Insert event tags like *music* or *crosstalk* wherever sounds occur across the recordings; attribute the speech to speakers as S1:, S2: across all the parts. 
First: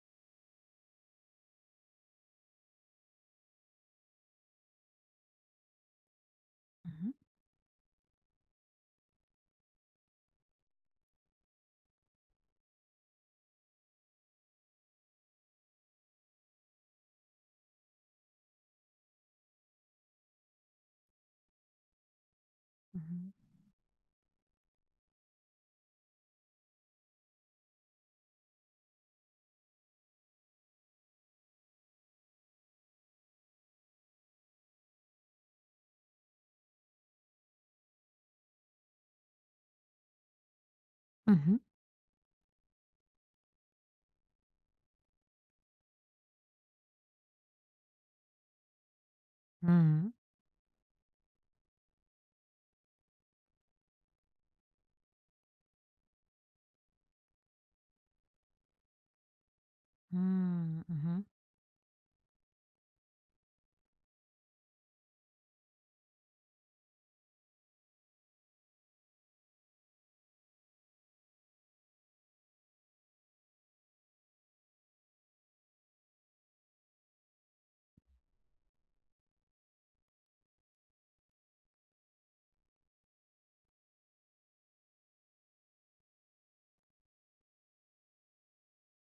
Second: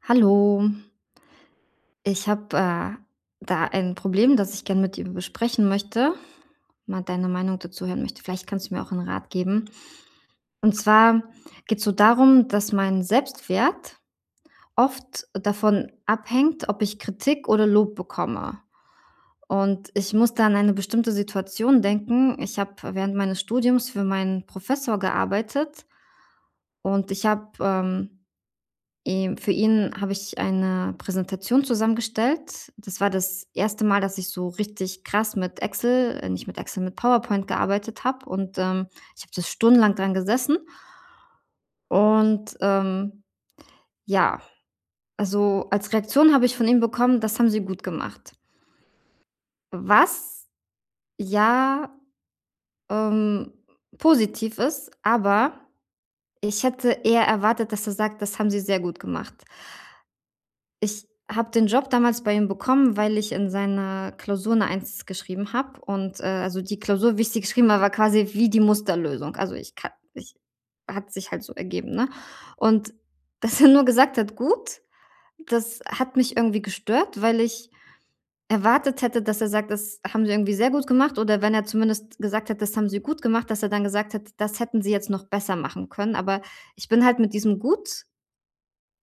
S1: Hallo, ich habe da ein Problem, das ich gerne mit dir besprechen möchte, mal
S2: Mhm,
S1: deine Meinung dazu hören möchte. Vielleicht kannst du mir auch einen Rat geben. Und zwar geht es so darum, dass mein Selbstwert oft davon abhängt, ob ich Kritik oder Lob bekomme. Und ich muss da an eine bestimmte Situation denken. Ich habe während
S2: mhm,
S1: meines Studiums für meinen Professor gearbeitet und ich habe für ihn habe ich eine Präsentation zusammengestellt. Das war das erste Mal, dass ich so richtig krass mit Excel nicht mit Excel, mit PowerPoint gearbeitet habe, und ich habe das stundenlang dran gesessen,
S2: mhm,
S1: und ja, also, als Reaktion habe ich von ihm bekommen: „Das haben Sie gut gemacht.“
S2: mhm,
S1: Was ja, ähm, positiv ist, aber ich hätte eher erwartet, dass er sagt: „Das haben Sie sehr gut gemacht.“
S2: mhm,
S1: Ich
S2: mhm,
S1: habe den Job damals bei ihm bekommen, weil ich in seiner Klausur 'ne Eins geschrieben habe, und also, die Klausur, wie ich sie geschrieben habe, war quasi wie die Musterlösung. Also, ich kann ich hat sich halt so ergeben, ne? Und *laughs* dass er nur gesagt hat: „Gut“, das hat mich irgendwie gestört, weil ich erwartet hätte, dass er sagt: „Das haben Sie irgendwie sehr gut gemacht.“ Oder wenn er zumindest gesagt hat: „Das haben Sie gut gemacht“, dass er dann gesagt hat: „Das hätten Sie jetzt noch besser machen können.“ Aber ich bin halt mit diesem „Gut“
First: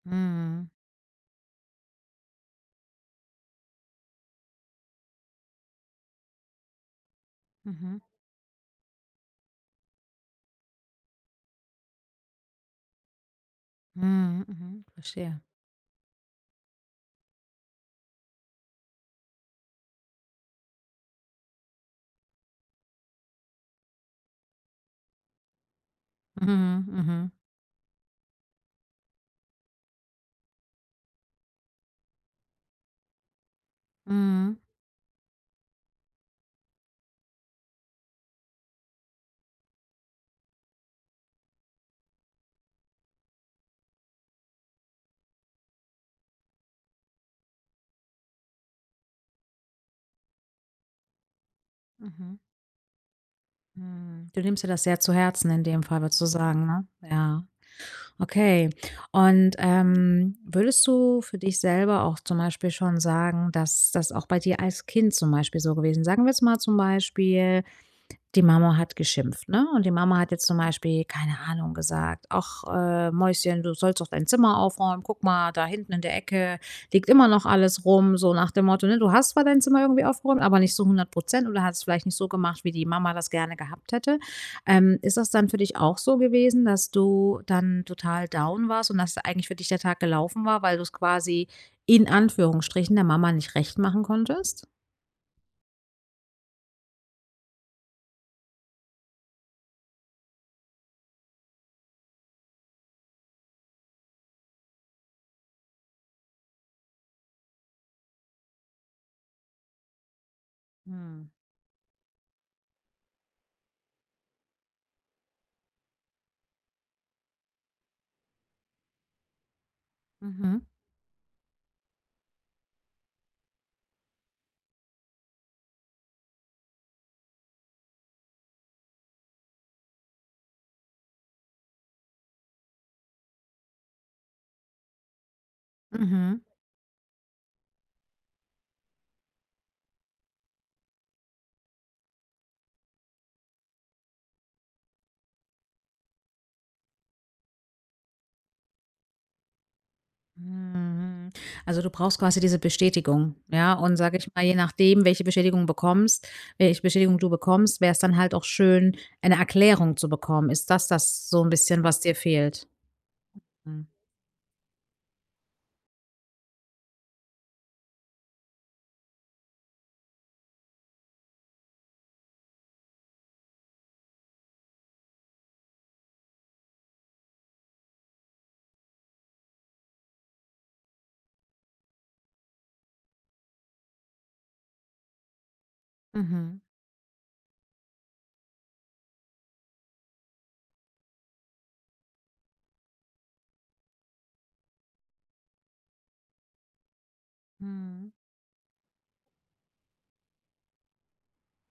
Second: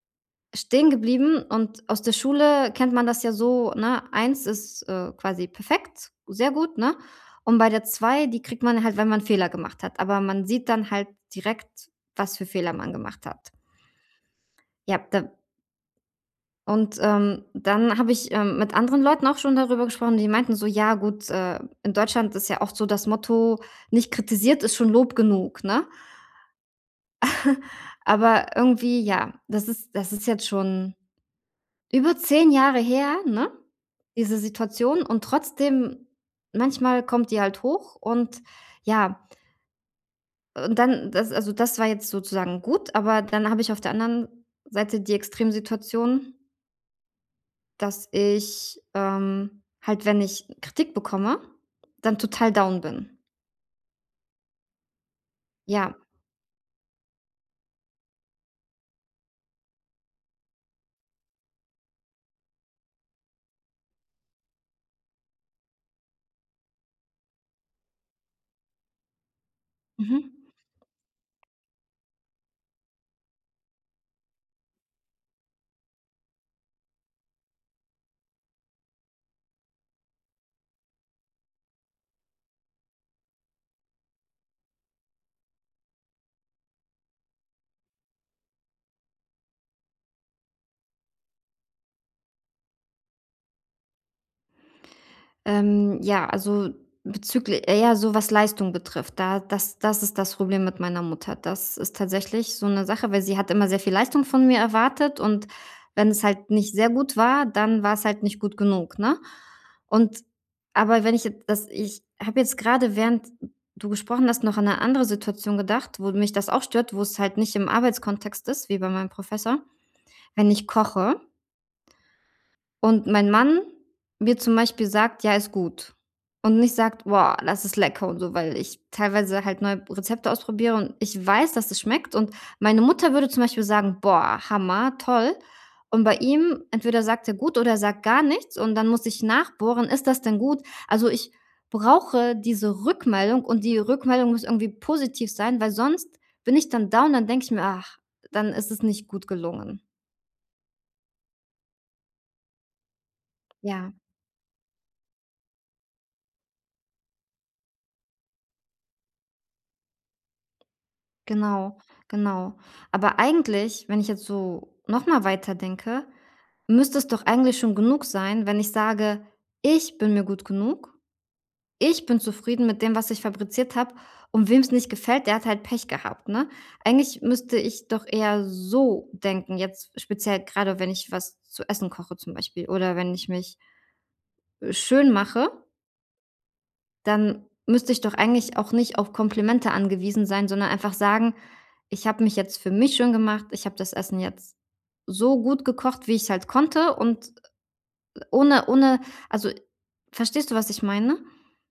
S2: mhm,
S1: stehen geblieben, und aus der Schule kennt man das ja so, ne, eins ist quasi perfekt, sehr gut, ne? Und bei der
S2: mhm,
S1: zwei, die kriegt man halt, wenn man Fehler gemacht hat, aber man sieht dann halt direkt, was für Fehler man gemacht hat.
S2: mhm, mhm,
S1: Ja, da
S2: verstehe.
S1: und dann habe ich mit anderen Leuten auch schon darüber gesprochen, die meinten so: „Ja gut, in Deutschland ist ja oft so das Motto: ‚Nicht kritisiert ist schon Lob genug‘, ne?“
S2: Mhm, mhm,
S1: Aber irgendwie, ja, das ist jetzt schon über 10 Jahre her, ne? Diese
S2: mhm,
S1: Situation, und trotzdem manchmal kommt die halt hoch, und ja, und dann das, also, das war jetzt sozusagen gut, aber dann habe ich auf der anderen Seite die Extremsituation, dass ich, halt, wenn ich Kritik bekomme, dann
S2: mhm,
S1: total down bin.
S2: mhm. Du nimmst dir das sehr zu Herzen in dem
S1: Ja.
S2: Fall, würdest du sagen, ne? Ja. Okay. Und, würdest du für dich selber auch zum Beispiel schon sagen, dass das auch bei dir als Kind zum Beispiel so gewesen sagen wir jetzt mal zum Beispiel. Die Mama hat geschimpft, ne? Und die Mama hat
S1: Mhm.
S2: jetzt zum Beispiel, keine Ahnung, gesagt: „Ach, Mäuschen, du sollst doch dein Zimmer aufräumen. Guck mal, da hinten in der Ecke liegt immer noch alles rum.“ So nach dem Motto, ne? Du hast zwar dein Zimmer irgendwie aufgeräumt, aber nicht so 100% oder hast es vielleicht nicht so gemacht, wie die Mama das gerne gehabt hätte. Ist das dann für dich auch so gewesen, dass du dann total down warst und dass eigentlich für dich der Tag gelaufen war, weil du es quasi in Anführungsstrichen der Mama nicht recht machen konntest?
S1: Ja, also bezüglich ja, so was Leistung betrifft, da das das ist das Problem mit meiner Mutter. Das ist tatsächlich so eine Sache, weil sie hat immer sehr viel Leistung von mir erwartet, und wenn es halt nicht sehr gut war, dann war es halt nicht gut genug, ne? Und aber wenn ich
S2: Mhm.
S1: jetzt das ich habe jetzt gerade, während du gesprochen hast, noch an eine andere Situation gedacht, wo mich das auch stört, wo es halt nicht im Arbeitskontext ist, wie bei meinem Professor, wenn
S2: Mhm.
S1: ich koche und mein Mann mir zum Beispiel sagt: „Ja, ist gut.“ Und nicht sagt: „Boah, das ist lecker“ und so, weil ich teilweise halt neue Rezepte ausprobiere und ich weiß, dass es schmeckt. Und meine Mutter würde zum Beispiel sagen: „Boah, Hammer, toll.“ Und bei
S2: Mhm.
S1: ihm entweder sagt er gut oder er sagt gar nichts, und dann muss ich nachbohren: „Ist das denn gut?“ Also, ich brauche diese Rückmeldung, und die Rückmeldung muss irgendwie positiv sein, weil sonst bin ich dann down, dann denke ich mir: „Ach, dann ist es nicht gut gelungen.“
S2: Mhm. Also, du brauchst quasi diese Bestätigung, ja?
S1: Ja.
S2: Und sage ich mal, je nachdem, welche Bestätigung du bekommst, wäre es dann halt auch schön, eine Erklärung zu bekommen. Ist das das so ein
S1: Genau,
S2: bisschen, was dir
S1: genau.
S2: fehlt?
S1: Aber eigentlich,
S2: Mhm.
S1: wenn ich jetzt so noch mal weiterdenke, müsste es doch eigentlich schon genug sein, wenn ich sage: „Ich bin mir gut genug. Ich bin zufrieden mit dem, was ich fabriziert habe, und wem es nicht gefällt, der hat halt Pech gehabt“, ne? Eigentlich müsste ich doch eher so denken, jetzt speziell gerade, wenn ich was zu essen koche zum Beispiel oder wenn ich mich schön mache.
S2: Mhm.
S1: Dann müsste ich doch eigentlich auch nicht auf Komplimente angewiesen sein, sondern einfach sagen: „Ich habe mich jetzt für mich schön gemacht. Ich habe das Essen jetzt so gut gekocht, wie ich's halt konnte und
S2: Mhm.
S1: ohne“ also, verstehst du, was ich meine?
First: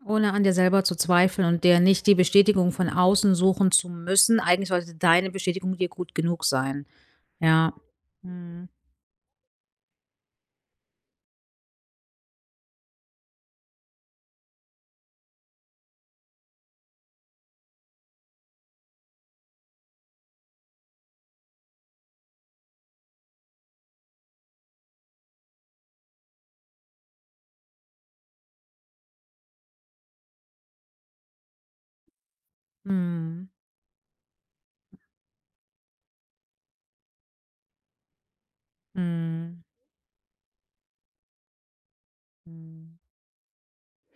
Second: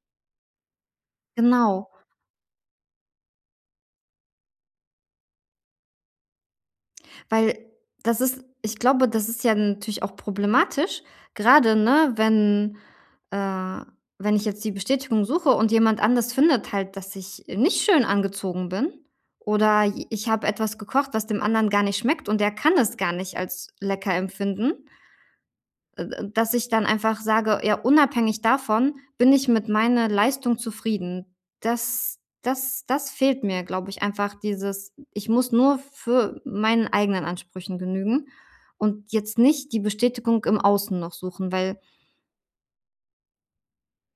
S2: Ohne an dir selber zu zweifeln und dir
S1: Genau.
S2: nicht die Bestätigung von außen suchen zu müssen. Eigentlich sollte deine Bestätigung dir gut genug sein.
S1: Weil
S2: Ja.
S1: das ist,
S2: Mhm.
S1: ich glaube, das ist ja natürlich auch problematisch, gerade ne, wenn äh, wenn ich jetzt die Bestätigung suche und jemand anders findet halt, dass ich nicht schön angezogen bin oder i ich habe etwas gekocht, was dem anderen gar nicht schmeckt und der kann es gar nicht als lecker empfinden. Äh, dass ich dann einfach sage: „Ja, unabhängig davon bin ich mit meiner Leistung zufrieden.“ Das fehlt
S2: Mhm.
S1: mir, glaube ich, einfach, dieses ich muss nur für meinen eigenen Ansprüchen genügen und jetzt
S2: Mhm.
S1: nicht die Bestätigung im Außen noch suchen, weil
S2: Mhm.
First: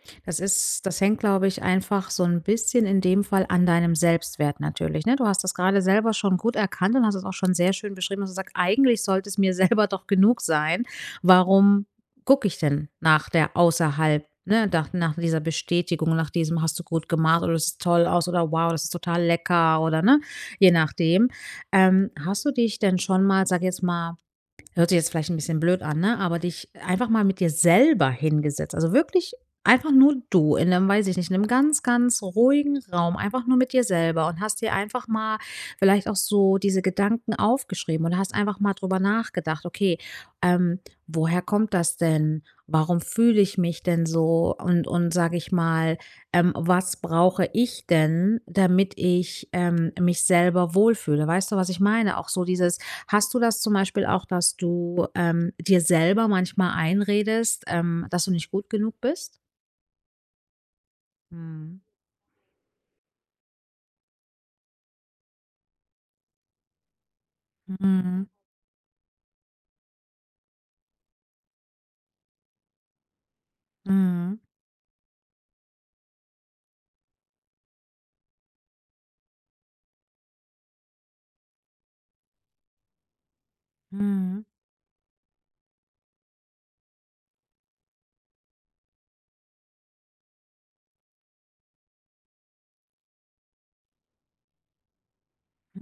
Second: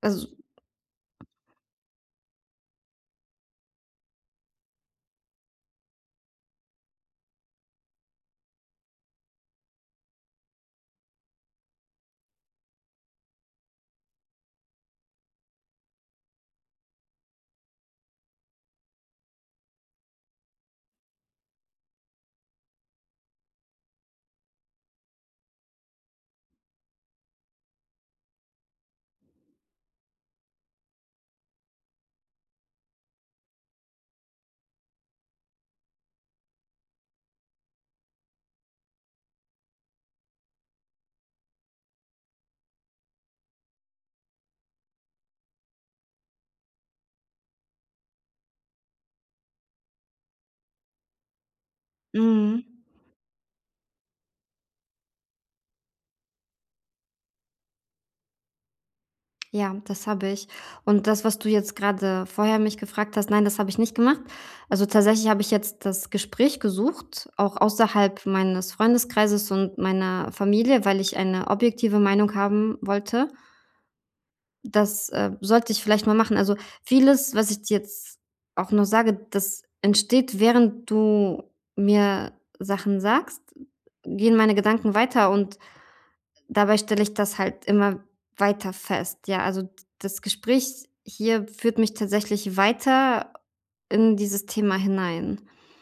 S1: also.
S2: Das ist das hängt, glaube ich, einfach so ein bisschen in dem Fall an deinem Selbstwert natürlich, ne? Du hast das gerade selber schon gut erkannt und hast es auch schon sehr schön beschrieben, dass du sagst: „Eigentlich sollte es mir *laughs* selber doch genug sein. Warum gucke ich denn nach der außerhalb ne, nach dieser Bestätigung, nach diesem „hast du gut gemacht“ oder „das sieht toll aus“ oder „wow, das ist total lecker“ oder ne, je nachdem. Hast du dich denn schon mal, sag jetzt mal. Hört sich jetzt vielleicht ein bisschen blöd an, ne, aber dich einfach mal mit dir selber hingesetzt. Also, wirklich einfach nur du in einem, weiß ich nicht, in 'nem ganz, ganz ruhigen Raum, einfach nur mit dir selber und hast dir einfach mal vielleicht auch so diese Gedanken aufgeschrieben und hast einfach mal drüber nachgedacht: „Okay, ähm, woher kommt das denn? Warum fühle ich mich denn so? Und sage ich mal, was brauche ich denn, damit ich, mich selber wohlfühle?“ Weißt du, was ich meine? Auch so
S1: Mhm.
S2: dieses. Hast du das zum Beispiel auch, dass du, dir selber manchmal einredest, dass du nicht gut genug bist?
S1: Ja, das habe ich. Und das, was du jetzt
S2: Mhm.
S1: gerade vorher mich gefragt hast, nein, das habe ich nicht gemacht. Also, tatsächlich habe ich jetzt das Gespräch gesucht, auch außerhalb
S2: Mhm.
S1: meines Freundeskreises und meiner Familie, weil ich eine objektive Meinung haben wollte.
S2: Mhm.
S1: Das sollte ich vielleicht mal machen. Also, vieles, was ich dir jetzt auch noch sage, das entsteht, während du mir Sachen sagst, gehen
S2: Mhm.
S1: meine Gedanken weiter, und dabei stelle ich das halt immer weiter fest. Ja, also d das Gespräch hier führt mich tatsächlich weiter in dieses Thema hinein.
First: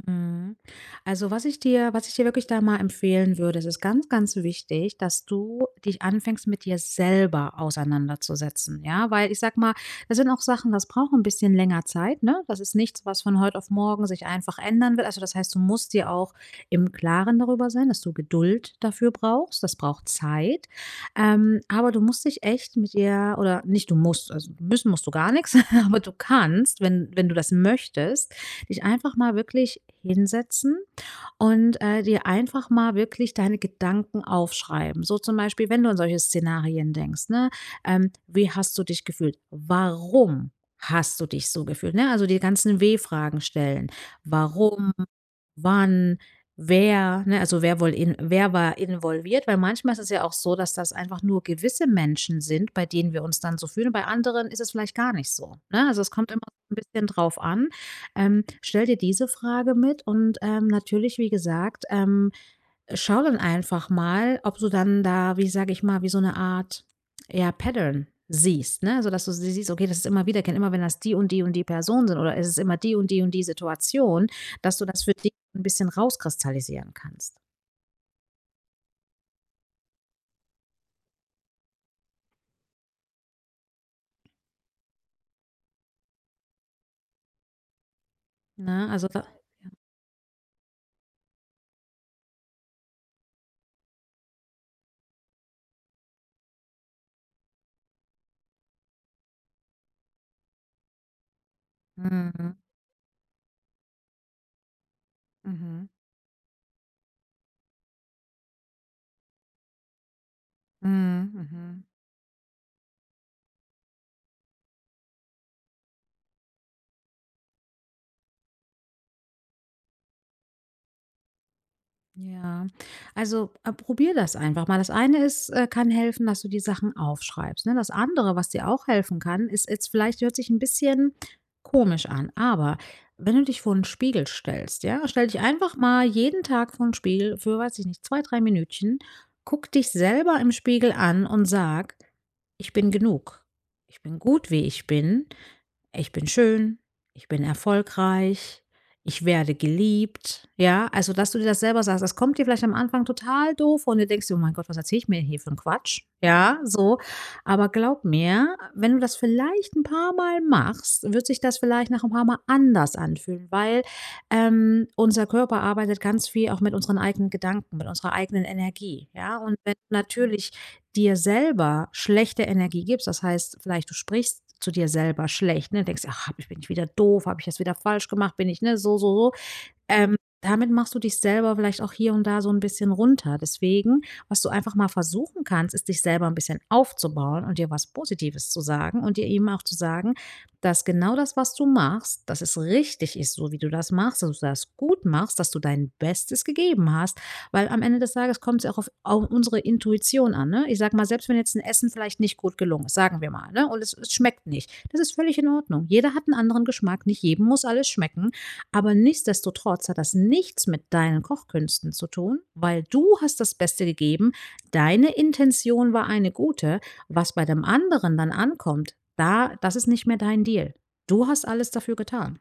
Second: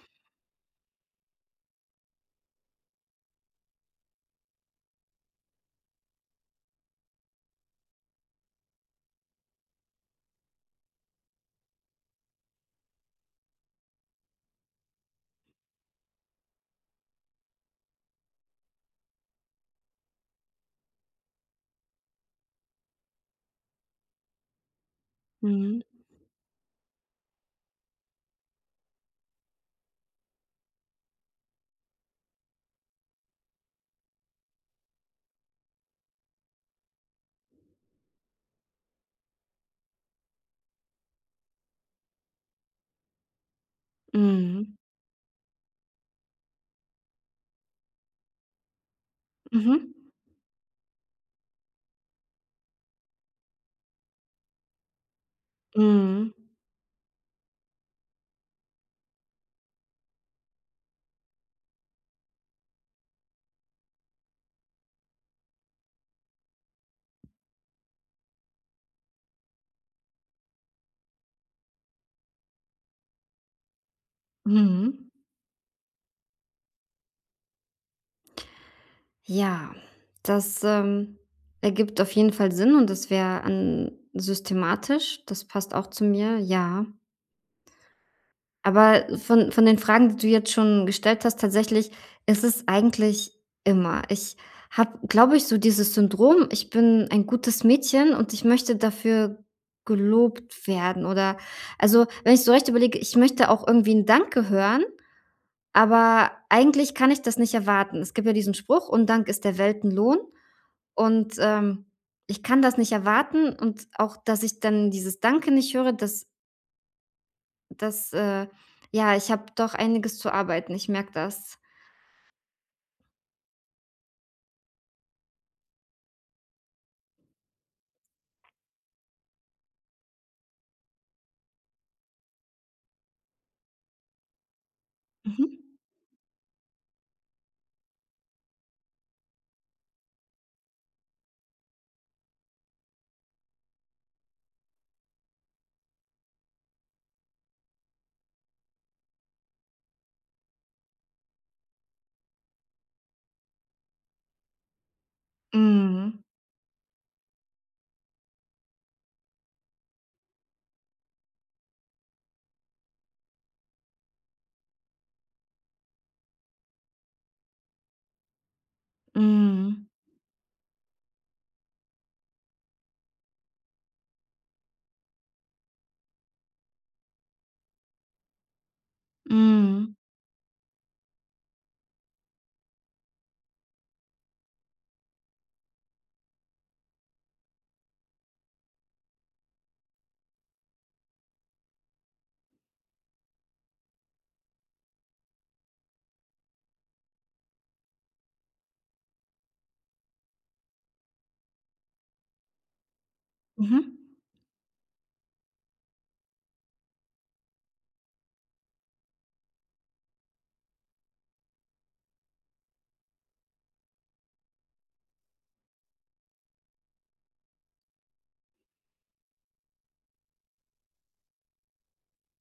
S2: Mhm. Also, was ich dir wirklich da mal empfehlen würde, es ist ganz, ganz wichtig, dass du dich anfängst, mit dir selber auseinanderzusetzen, ja? Weil ich sag mal, das sind auch Sachen, das braucht ein bisschen länger Zeit, ne? Das ist nichts, was von heute auf morgen sich einfach ändern wird. Also, das heißt, du musst dir auch im Klaren darüber sein, dass du Geduld dafür brauchst. Das braucht Zeit. Aber du musst dich echt mit dir oder nicht du musst, also müssen musst du gar nichts,
S1: Mhm.
S2: *laughs* aber du kannst, wenn du das möchtest, dich einfach mal wirklich hinsetzen und, dir einfach mal wirklich deine Gedanken aufschreiben. So zum Beispiel, wenn du an solche Szenarien denkst, ne? Wie hast du dich gefühlt? Warum hast du dich so gefühlt, ne? Also, die ganzen W-Fragen stellen.
S1: Mhm.
S2: Warum, wann, wer, ne? Also, wer wohl in wer war involviert? Weil
S1: Mhm.
S2: manchmal ist es ja auch so, dass das einfach nur gewisse Menschen sind, bei denen wir uns dann so fühlen. Bei anderen ist es vielleicht gar nicht so, ne? Also, es
S1: Mhm.
S2: kommt immer so ein bisschen drauf an. Stell dir diese Frage mit und, natürlich, wie gesagt, schau dann einfach mal, ob du dann da, wie sage ich mal, wie so eine Art, ja, Pattern siehst, ne? Sodass du sie siehst, okay, das ist immer wiederkehrend, immer wenn das die und die und die Personen sind oder es ist immer die und die und die Situation, dass du das
S1: Mhm.
S2: für dich ein bisschen rauskristallisieren kannst,
S1: Ja, das ergibt auf jeden Fall Sinn, und das wäre an systematisch. Das passt auch zu mir, ja.
S2: ne?
S1: Aber
S2: Also da
S1: von den Fragen, die du jetzt schon gestellt hast, tatsächlich ist es eigentlich immer. Ich habe, glaube ich, so dieses Syndrom, ich bin ein gutes Mädchen und ich möchte dafür gelobt werden, oder also, wenn ich so
S2: mhm,
S1: recht überlege, ich möchte auch irgendwie ein Danke hören,
S2: mhm,
S1: aber eigentlich kann ich das nicht erwarten. Es gibt ja diesen Spruch: „Undank ist der Weltenlohn“,
S2: mhm,
S1: und
S2: mhm.
S1: ich kann das nicht erwarten, und auch, dass ich dann dieses Danke nicht höre, das, das ja, ich habe doch einiges zu arbeiten, ich merke das.
S2: Ja, also, probier das einfach mal. Das eine ist kann helfen, dass du die Sachen aufschreibst, ne? Das andere, was dir auch helfen kann, ist jetzt vielleicht hört sich ein bisschen komisch an, aber wenn du dich vor einen Spiegel stellst, ja? Stell dich
S1: Mhm.
S2: einfach mal jeden Tag vor einen Spiegel für, weiß ich nicht, 2 3 Minütchen, guck dich selber im Spiegel an und sag: „Ich bin genug. Ich bin gut, wie ich bin. Ich bin schön, ich bin erfolgreich, ich werde geliebt, ja? Also, dass du dir das selber sagst, das kommt dir vielleicht am Anfang total doof und du denkst dir: „Oh mein Gott, was erzähle ich mir hier für 'n Quatsch?“
S1: Mhm.
S2: Ja, so. Aber glaub mir, wenn du das vielleicht ein paar Mal machst, wird sich das vielleicht nach ein paar Mal anders anfühlen, weil, unser Körper arbeitet ganz viel auch mit unseren eigenen Gedanken, mit unserer eigenen Energie, ja? Und wenn
S1: Mhm.
S2: du natürlich dir selber schlechte Energie gibst, das heißt, vielleicht du sprichst zu dir selber schlecht, ne, denkst: „Ach, hab ich bin ich wieder doof, habe ich das wieder falsch gemacht, bin ich, ne, so, so, so.“
S1: Mhm.
S2: ähm, Damit machst du dich selber vielleicht auch hier und da so ein bisschen runter. Deswegen, was du einfach mal versuchen kannst, ist, dich selber ein bisschen aufzubauen und dir was Positives zu sagen und dir eben auch zu sagen, dass genau das, was du machst, dass es richtig ist, so wie du das machst, dass du das gut machst, dass du dein Bestes gegeben hast, weil am Ende des Tages kommt's ja auch auf unsere Intuition an, ne? Ich sage mal, selbst wenn jetzt ein Essen vielleicht nicht gut gelungen ist, sagen wir mal, ne,
S1: Mhm.
S2: und es schmeckt nicht. Das ist völlig in Ordnung. Jeder hat einen anderen Geschmack, nicht jedem muss alles schmecken. Aber nichtsdestotrotz hat das nichts mit deinen Kochkünsten zu tun, weil du hast das Beste gegeben, deine Intention war eine gute, was bei dem anderen dann ankommt, da das ist nicht mehr dein Deal. Du hast alles dafür getan.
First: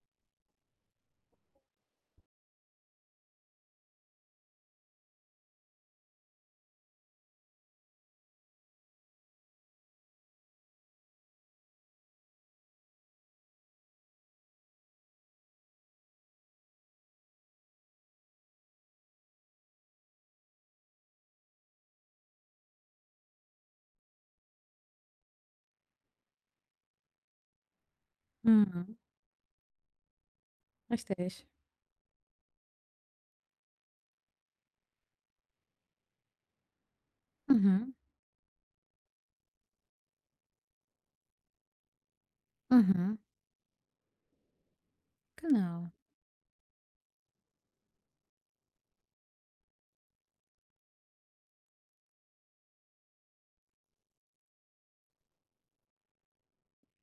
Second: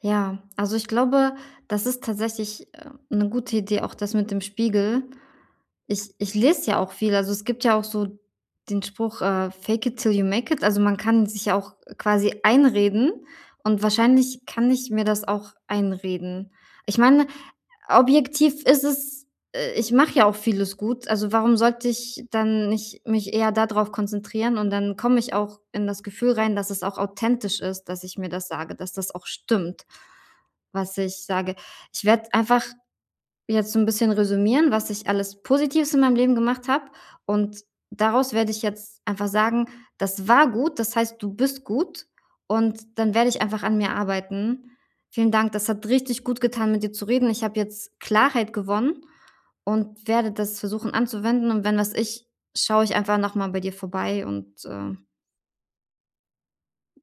S1: Ja, also ich glaube, das ist tatsächlich eine gute Idee, auch das mit dem Spiegel. Ich lese ja auch viel, also es gibt ja auch so den Spruch „Fake it till you make it“, also man kann sich ja auch quasi einreden, und wahrscheinlich kann ich mir das auch einreden. Ich meine, objektiv ist es ich mache ja auch vieles gut, also warum sollte ich dann nicht mich eher da drauf konzentrieren, und dann komme ich auch in das Gefühl rein, dass es auch authentisch ist, dass ich mir das sage, dass
S2: Mhm,
S1: das auch stimmt, was ich
S2: richtig.
S1: sage. Ich werde einfach jetzt so 'n bisschen resümieren, was ich alles Positives in meinem Leben gemacht habe, und
S2: Mhm,
S1: daraus werde ich jetzt einfach sagen: „Das war gut, das heißt, du bist gut“, und dann
S2: mhm,
S1: werde ich einfach an mir arbeiten. Vielen Dank, das hat
S2: genau.
S1: richtig gut getan, mit dir zu reden. Ich habe jetzt Klarheit gewonnen und werde das versuchen anzuwenden, und wenn was ist, schaue ich einfach noch mal bei dir vorbei und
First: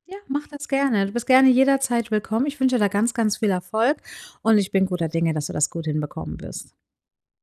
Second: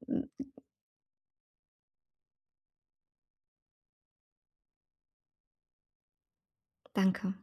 S2: Ja, mach das gerne. Du bist gerne jederzeit willkommen. Ich wünsche dir da ganz, ganz viel Erfolg und ich bin guter Dinge, dass du das gut hinbekommen wirst.
S1: danke.